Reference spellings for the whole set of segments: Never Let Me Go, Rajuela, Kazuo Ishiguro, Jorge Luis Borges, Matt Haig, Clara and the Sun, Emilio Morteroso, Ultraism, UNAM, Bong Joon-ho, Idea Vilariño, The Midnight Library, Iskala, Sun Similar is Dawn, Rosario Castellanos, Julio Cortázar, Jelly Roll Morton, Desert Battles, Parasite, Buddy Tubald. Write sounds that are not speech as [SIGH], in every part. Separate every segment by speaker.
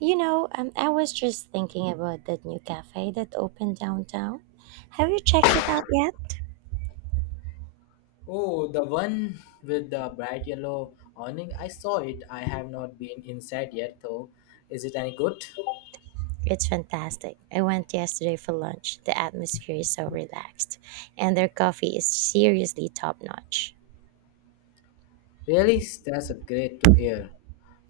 Speaker 1: I was just thinking about that new cafe that opened downtown. Have you checked it out yet?
Speaker 2: Oh, the one with the bright yellow awning. I saw it. I have not been inside yet, though. Is it any good?
Speaker 1: It's fantastic. I went yesterday for lunch. The atmosphere is so relaxed, and their coffee is seriously top notch.
Speaker 2: Really? That's a great to hear.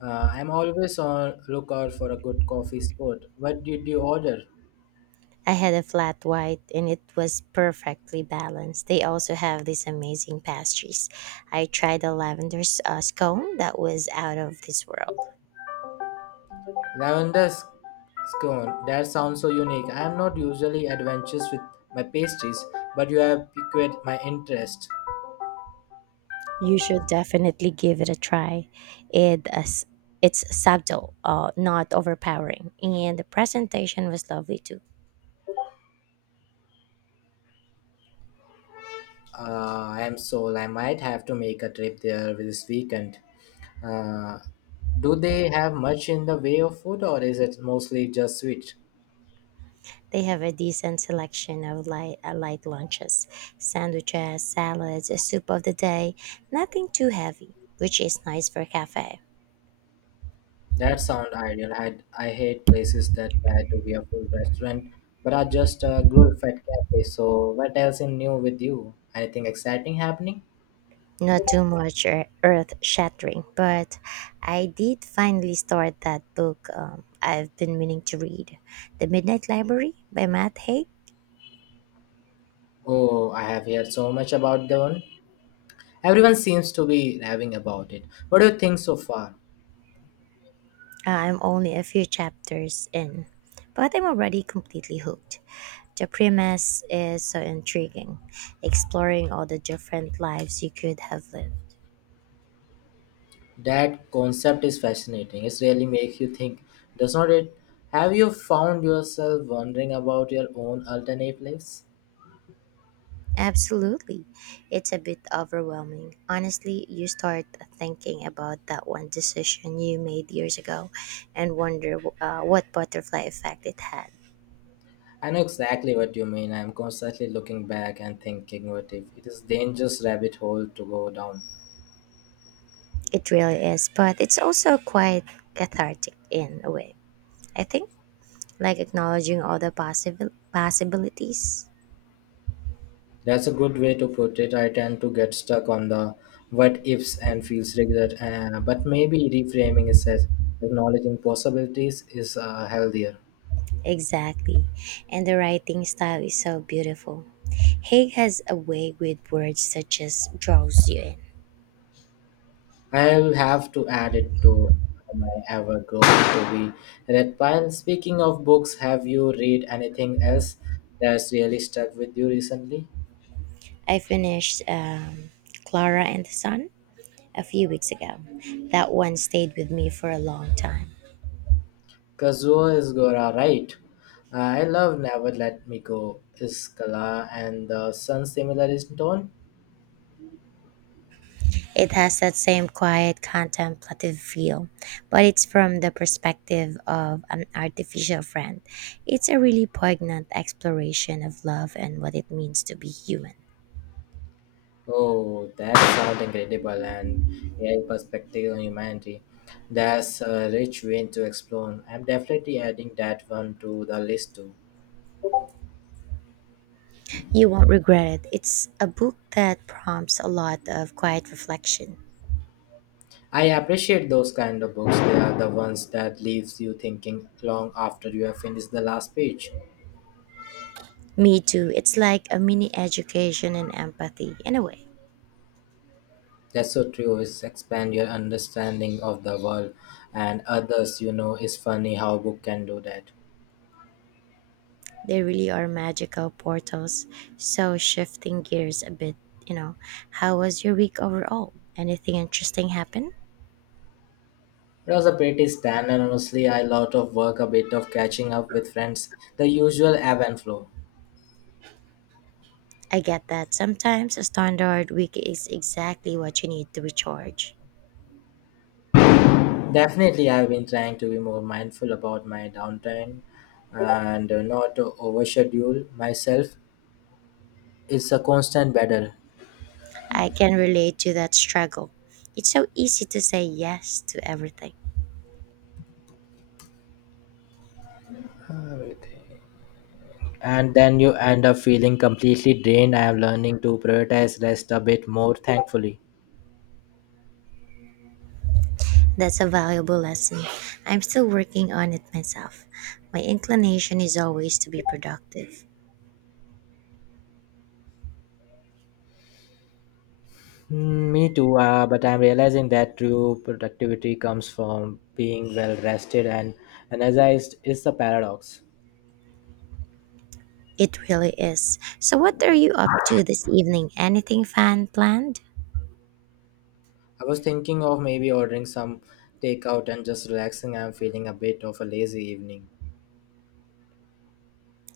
Speaker 2: I'm always on lookout for a good coffee spot. What did you order?
Speaker 1: I had a flat white, and it was perfectly balanced. They also have these amazing pastries. I tried a lavender scone that was out of this world.
Speaker 2: Lavender scone. That sounds so unique. I am not usually adventurous with my pastries, but you have piqued my interest.
Speaker 1: You should definitely give it a try. It as it's subtle, not overpowering, and the presentation was lovely too.
Speaker 2: I am sold. I might have to make a trip there this weekend. Uh, do they have much in the way of food, or is it mostly just sweet?
Speaker 1: They have a decent selection of light lunches, sandwiches, salads, a soup of the day. Nothing too heavy, which is nice for a cafe.
Speaker 2: That sound ideal. I hate places that try to be a full restaurant, but are just a glorified cafe. So, what else in new with you? Anything exciting happening?
Speaker 1: Not too much earth shattering, but I did finally start that book I've been meaning to read, The Midnight Library by Matt Haig.
Speaker 2: Oh, I have heard so much about the one. Everyone seems to be raving about it. What do you think so far?
Speaker 1: I'm only a few chapters in, but I'm already completely hooked. The premise is so intriguing, exploring all the different lives you could have lived.
Speaker 2: That concept is fascinating. It really makes you think, does not it? Have you found yourself wondering about your own alternate lives?
Speaker 1: Absolutely. It's a bit overwhelming. Honestly, you start thinking about that one decision you made years ago and wonder what butterfly effect it had.
Speaker 2: I know exactly what you mean. I'm constantly looking back and thinking, what if it is dangerous rabbit hole to go down?
Speaker 1: It really is, but it's also quite cathartic in a way, I think, like acknowledging all the possible possibilities.
Speaker 2: That's a good way to put it. I tend to get stuck on the what ifs and feels regret, but maybe reframing it as acknowledging possibilities is healthier.
Speaker 1: Exactly. And the writing style is so beautiful. Haig has a way with words that just draws you in.
Speaker 2: I'll have to add it to am I ever going to be read pile. Speaking of books, have you read anything else that's really stuck with you recently?
Speaker 1: I finished Clara and the Sun a few weeks ago. That one stayed with me for a long time.
Speaker 2: Kazuo Ishiguro, right? I love Never Let Me Go, Iskala, and the Sun Similar is Dawn.
Speaker 1: It has that same quiet, contemplative feel, but it's from the perspective of an artificial friend. It's a really poignant exploration of love and what it means to be human.
Speaker 2: Oh, that sounds incredible and a perspective on humanity. That's a rich vein to explore. I'm definitely adding that one to the list too.
Speaker 1: You won't regret it. It's a book that prompts a lot of quiet reflection.
Speaker 2: I appreciate those kind of books. They are the ones that leaves you thinking long after you have finished the last page.
Speaker 1: Me too. It's like a mini education in empathy, in a way.
Speaker 2: That's so true. It's expand your understanding of the world and others. You know, it's funny how book can do that.
Speaker 1: They really are magical portals. So, shifting gears a bit, you know, how was your week overall? Anything interesting happen?
Speaker 2: It was a pretty stand, and honestly, I lot of work, a bit of catching up with friends, the usual ebb and flow.
Speaker 1: I get that sometimes a standard week is exactly what you need to recharge.
Speaker 2: Definitely, I've been trying to be more mindful about my downtime and not to overschedule myself. It's a constant battle.
Speaker 1: I can relate to that struggle. It's so easy to say yes to everything.
Speaker 2: And then you end up feeling completely drained. I am learning to prioritize rest a bit more, thankfully.
Speaker 1: That's a valuable lesson. I'm still working on it myself. My inclination is always to be productive.
Speaker 2: Mm, me too, but I'm realizing that true productivity comes from being well rested and energized is the paradox.
Speaker 1: It really is. So, what are you up to this evening? Anything fun planned?
Speaker 2: I was thinking of maybe ordering some takeout and just relaxing. I'm feeling a bit of a lazy evening.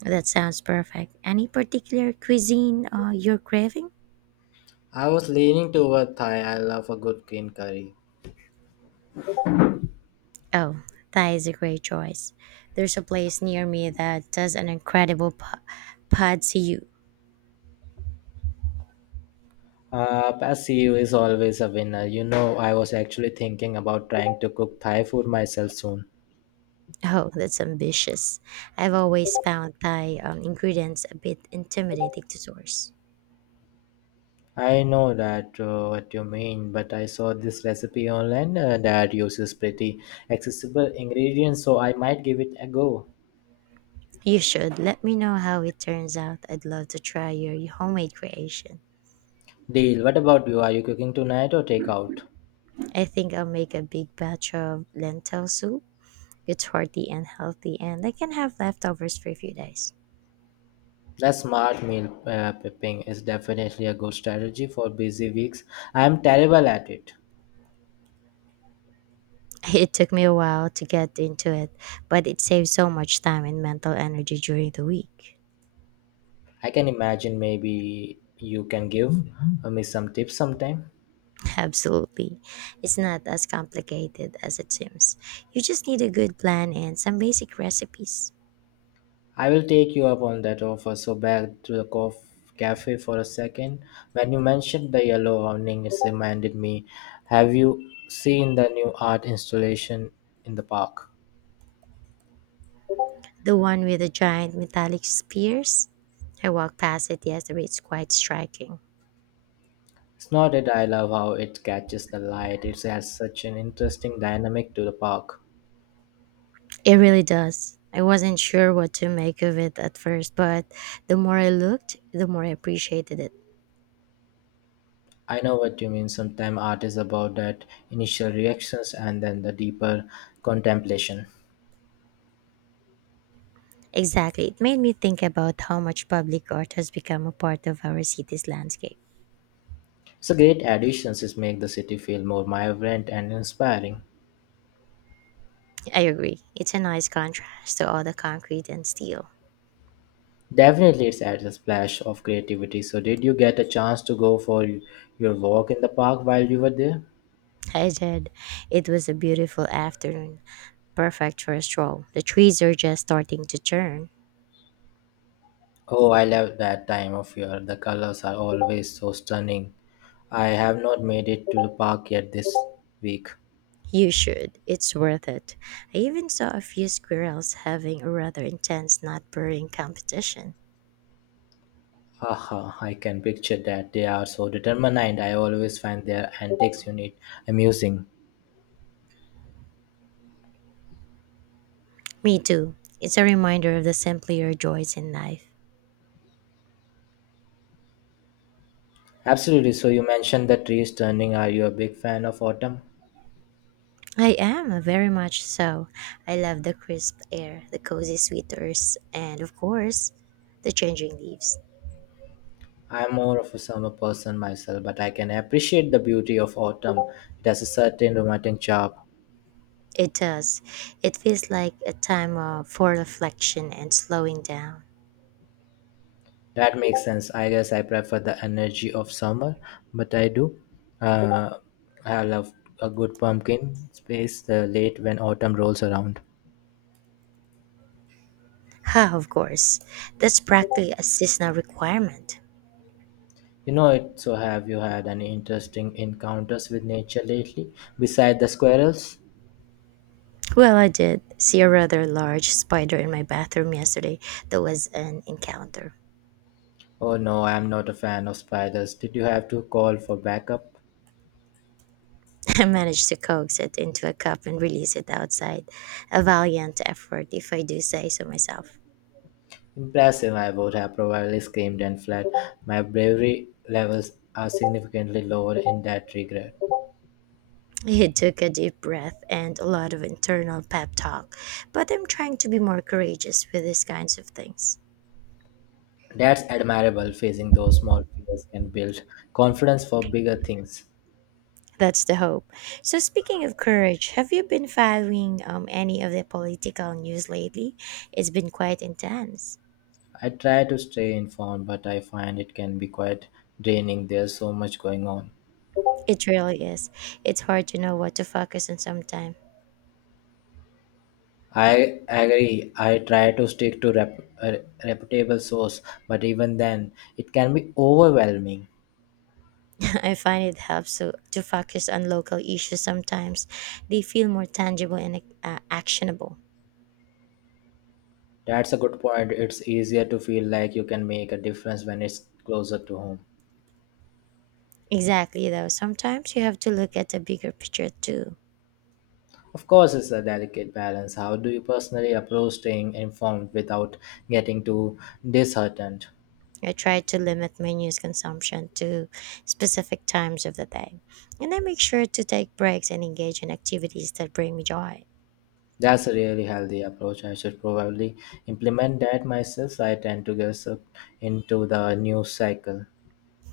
Speaker 1: That sounds perfect. Any particular cuisine you're craving?
Speaker 2: I was leaning toward Thai. I love a good green curry.
Speaker 1: Oh, Thai is a great choice. There's a place near me that does an incredible pad see you.
Speaker 2: Passive is always a winner. You know, I was actually thinking about trying to cook Thai food myself soon.
Speaker 1: Oh, that's ambitious. I've always found Thai ingredients a bit intimidating to source.
Speaker 2: I know that what you mean, but I saw this recipe online that uses pretty accessible ingredients, so I might give it a go.
Speaker 1: You should. Let me know how it turns out. I'd love to try your homemade creation.
Speaker 2: Deal. What about you? Are you cooking tonight or takeout?
Speaker 1: I think I'll make a big batch of lentil soup. It's hearty and healthy, and I can have leftovers for a few days.
Speaker 2: That smart meal prepping is definitely a good strategy for busy weeks. I am terrible at it.
Speaker 1: [LAUGHS] It took me a while to get into it, but it saves so much time and mental energy during the week.
Speaker 2: I can imagine maybe you can give me some tips sometime.
Speaker 1: [LAUGHS] Absolutely. It's not as complicated as it seems. You just need a good plan and some basic recipes.
Speaker 2: I will take you up on that offer. So back to the cafe for a second. When you mentioned the yellow awning, it reminded me. Have you seen the new art installation in the park?
Speaker 1: The one with the giant metallic spears? I walked past it yesterday. It's quite striking.
Speaker 2: It's not that I love how it catches the light. It has such an interesting dynamic to the park.
Speaker 1: It really does. I wasn't sure what to make of it at first, but the more I looked, the more I appreciated it.
Speaker 2: I know what you mean. Sometimes art is about that initial reactions and then the deeper contemplation.
Speaker 1: Exactly. It made me think about how much public art has become a part of our city's landscape.
Speaker 2: It's a great addition to make the city feel more vibrant and inspiring.
Speaker 1: I agree. It's a nice contrast to all the concrete and steel.
Speaker 2: Definitely, it adds a splash of creativity. So, did you get a chance to go for your walk in the park while you were there?
Speaker 1: I did. It was a beautiful afternoon, perfect for a stroll. The trees are just starting to turn.
Speaker 2: Oh, I love that time of year. The colors are always so stunning. I have not made it to the park yet this week.
Speaker 1: You should. It's worth it. I even saw a few squirrels having a rather intense nut burning competition.
Speaker 2: Haha, I can picture that. They are so determined, and I always find their antics unit amusing.
Speaker 1: Me too. It's a reminder of the simpler joys in life.
Speaker 2: Absolutely. So, you mentioned the trees turning. Are you a big fan of autumn?
Speaker 1: I am, very much so. I love the crisp air, the cozy sweaters, and of course, the changing leaves.
Speaker 2: I'm more of a summer person myself, but I can appreciate the beauty of autumn. It has a certain romantic charm.
Speaker 1: It does. It feels like a time of, for reflection and slowing down.
Speaker 2: That makes sense. I guess I prefer the energy of summer, but I do. Uh, I love a good pumpkin space the late when autumn rolls around.
Speaker 1: Ha, of course. That's practically a seasonal requirement.
Speaker 2: You know it. So have you had any interesting encounters with nature lately, beside the squirrels?
Speaker 1: Well, I did see a rather large spider in my bathroom yesterday. That was an encounter.
Speaker 2: Oh no, I'm not a fan of spiders. Did you have to call for backup?
Speaker 1: [LAUGHS] I managed to coax it into a cup and release it outside. A valiant effort, if I do say so myself.
Speaker 2: Impressive, I would have probably screamed and fled. My bravery levels are significantly lower in that regard.
Speaker 1: [LAUGHS] It took a deep breath and a lot of internal pep talk, but I'm trying to be more courageous with these kinds of things.
Speaker 2: That's admirable, facing those small fears can build confidence for bigger things.
Speaker 1: That's the hope. So, speaking of courage, have you been following any of the political news lately? It's been quite intense.
Speaker 2: I try to stay informed, but I find it can be quite draining. There's so much going on.
Speaker 1: It really is. It's hard to know what to focus on sometimes.
Speaker 2: I agree. I try to stick to a reputable source, but even then, it can be overwhelming.
Speaker 1: [LAUGHS] I find it helps to focus on local issues sometimes. They feel more tangible and actionable.
Speaker 2: That's a good point. It's easier to feel like you can make a difference when it's closer to home.
Speaker 1: Exactly, though. Sometimes you have to look at the bigger picture too.
Speaker 2: Of course, it's a delicate balance. How do you personally approach staying informed without getting too disheartened?
Speaker 1: I try to limit my news consumption to specific times of the day. And I make sure to take breaks and engage in activities that bring me joy.
Speaker 2: That's a really healthy approach. I should probably implement that myself. I tend to get sucked into the news cycle.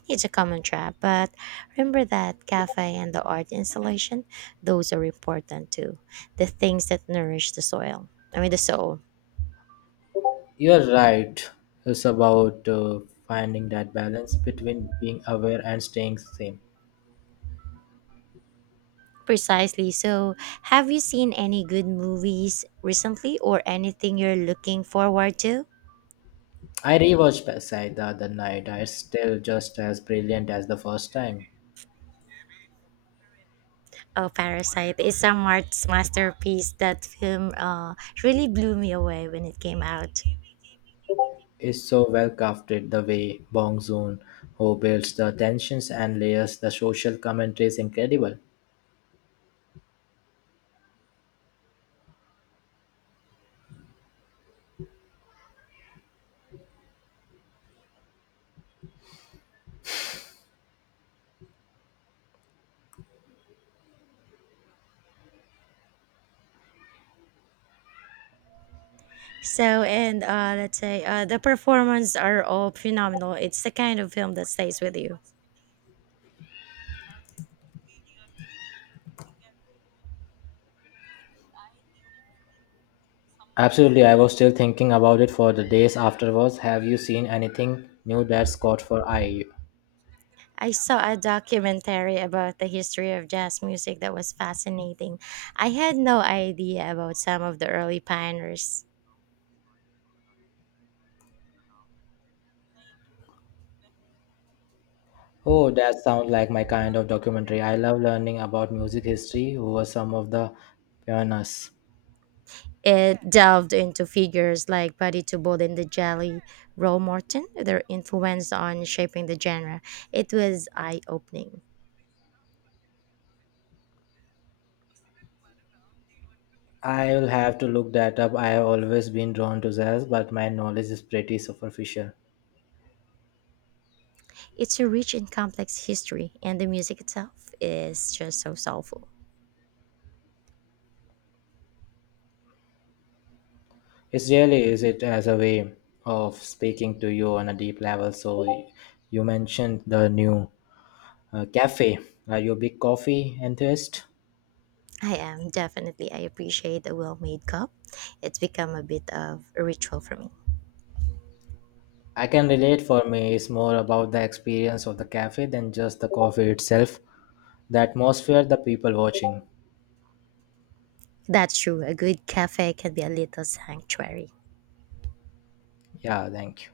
Speaker 1: It's a common trap, but remember that cafe and the art installation, those are important too. The things that nourish the soil. I mean, the soul.
Speaker 2: You're right. It's about finding that balance between being aware and staying sane.
Speaker 1: Precisely. So, have you seen any good movies recently or anything you're looking forward to?
Speaker 2: I rewatched Parasite the other night. It's still just as brilliant as the first time.
Speaker 1: Oh, Parasite is a Mart's masterpiece. That film really blew me away when it came out.
Speaker 2: Is so well crafted the way Bong Joon-ho builds the tensions and layers the social commentary is incredible.
Speaker 1: So, and let's say the performances are all phenomenal. It's the kind of film that stays with you.
Speaker 2: Absolutely, I was still thinking about it for the days afterwards. Have you seen anything new that's caught for eye?
Speaker 1: I saw a documentary about the history of jazz music that was fascinating. I had no idea about some of the early pioneers.
Speaker 2: Oh, that sounds like my kind of documentary. I love learning about music history, who were some of the pioneers.
Speaker 1: It delved into figures like Buddy Tubald and the Jelly Roll Morton, their influence on shaping the genre. It was eye opening.
Speaker 2: I will have to look that up. I have always been drawn to jazz, but my knowledge is pretty superficial.
Speaker 1: It's a rich and complex history, and the music itself is just so soulful.
Speaker 2: It really is it as a way of speaking to you on a deep level. So you mentioned the new cafe. Are you a big coffee enthusiast?
Speaker 1: I am definitely, I appreciate a well made cup. It's become a bit of a ritual for me.
Speaker 2: I can relate for me it's more about the experience of the cafe than just the coffee itself. The atmosphere, the people watching.
Speaker 1: That's true. A good cafe can be a little sanctuary.
Speaker 2: Yeah, thank you.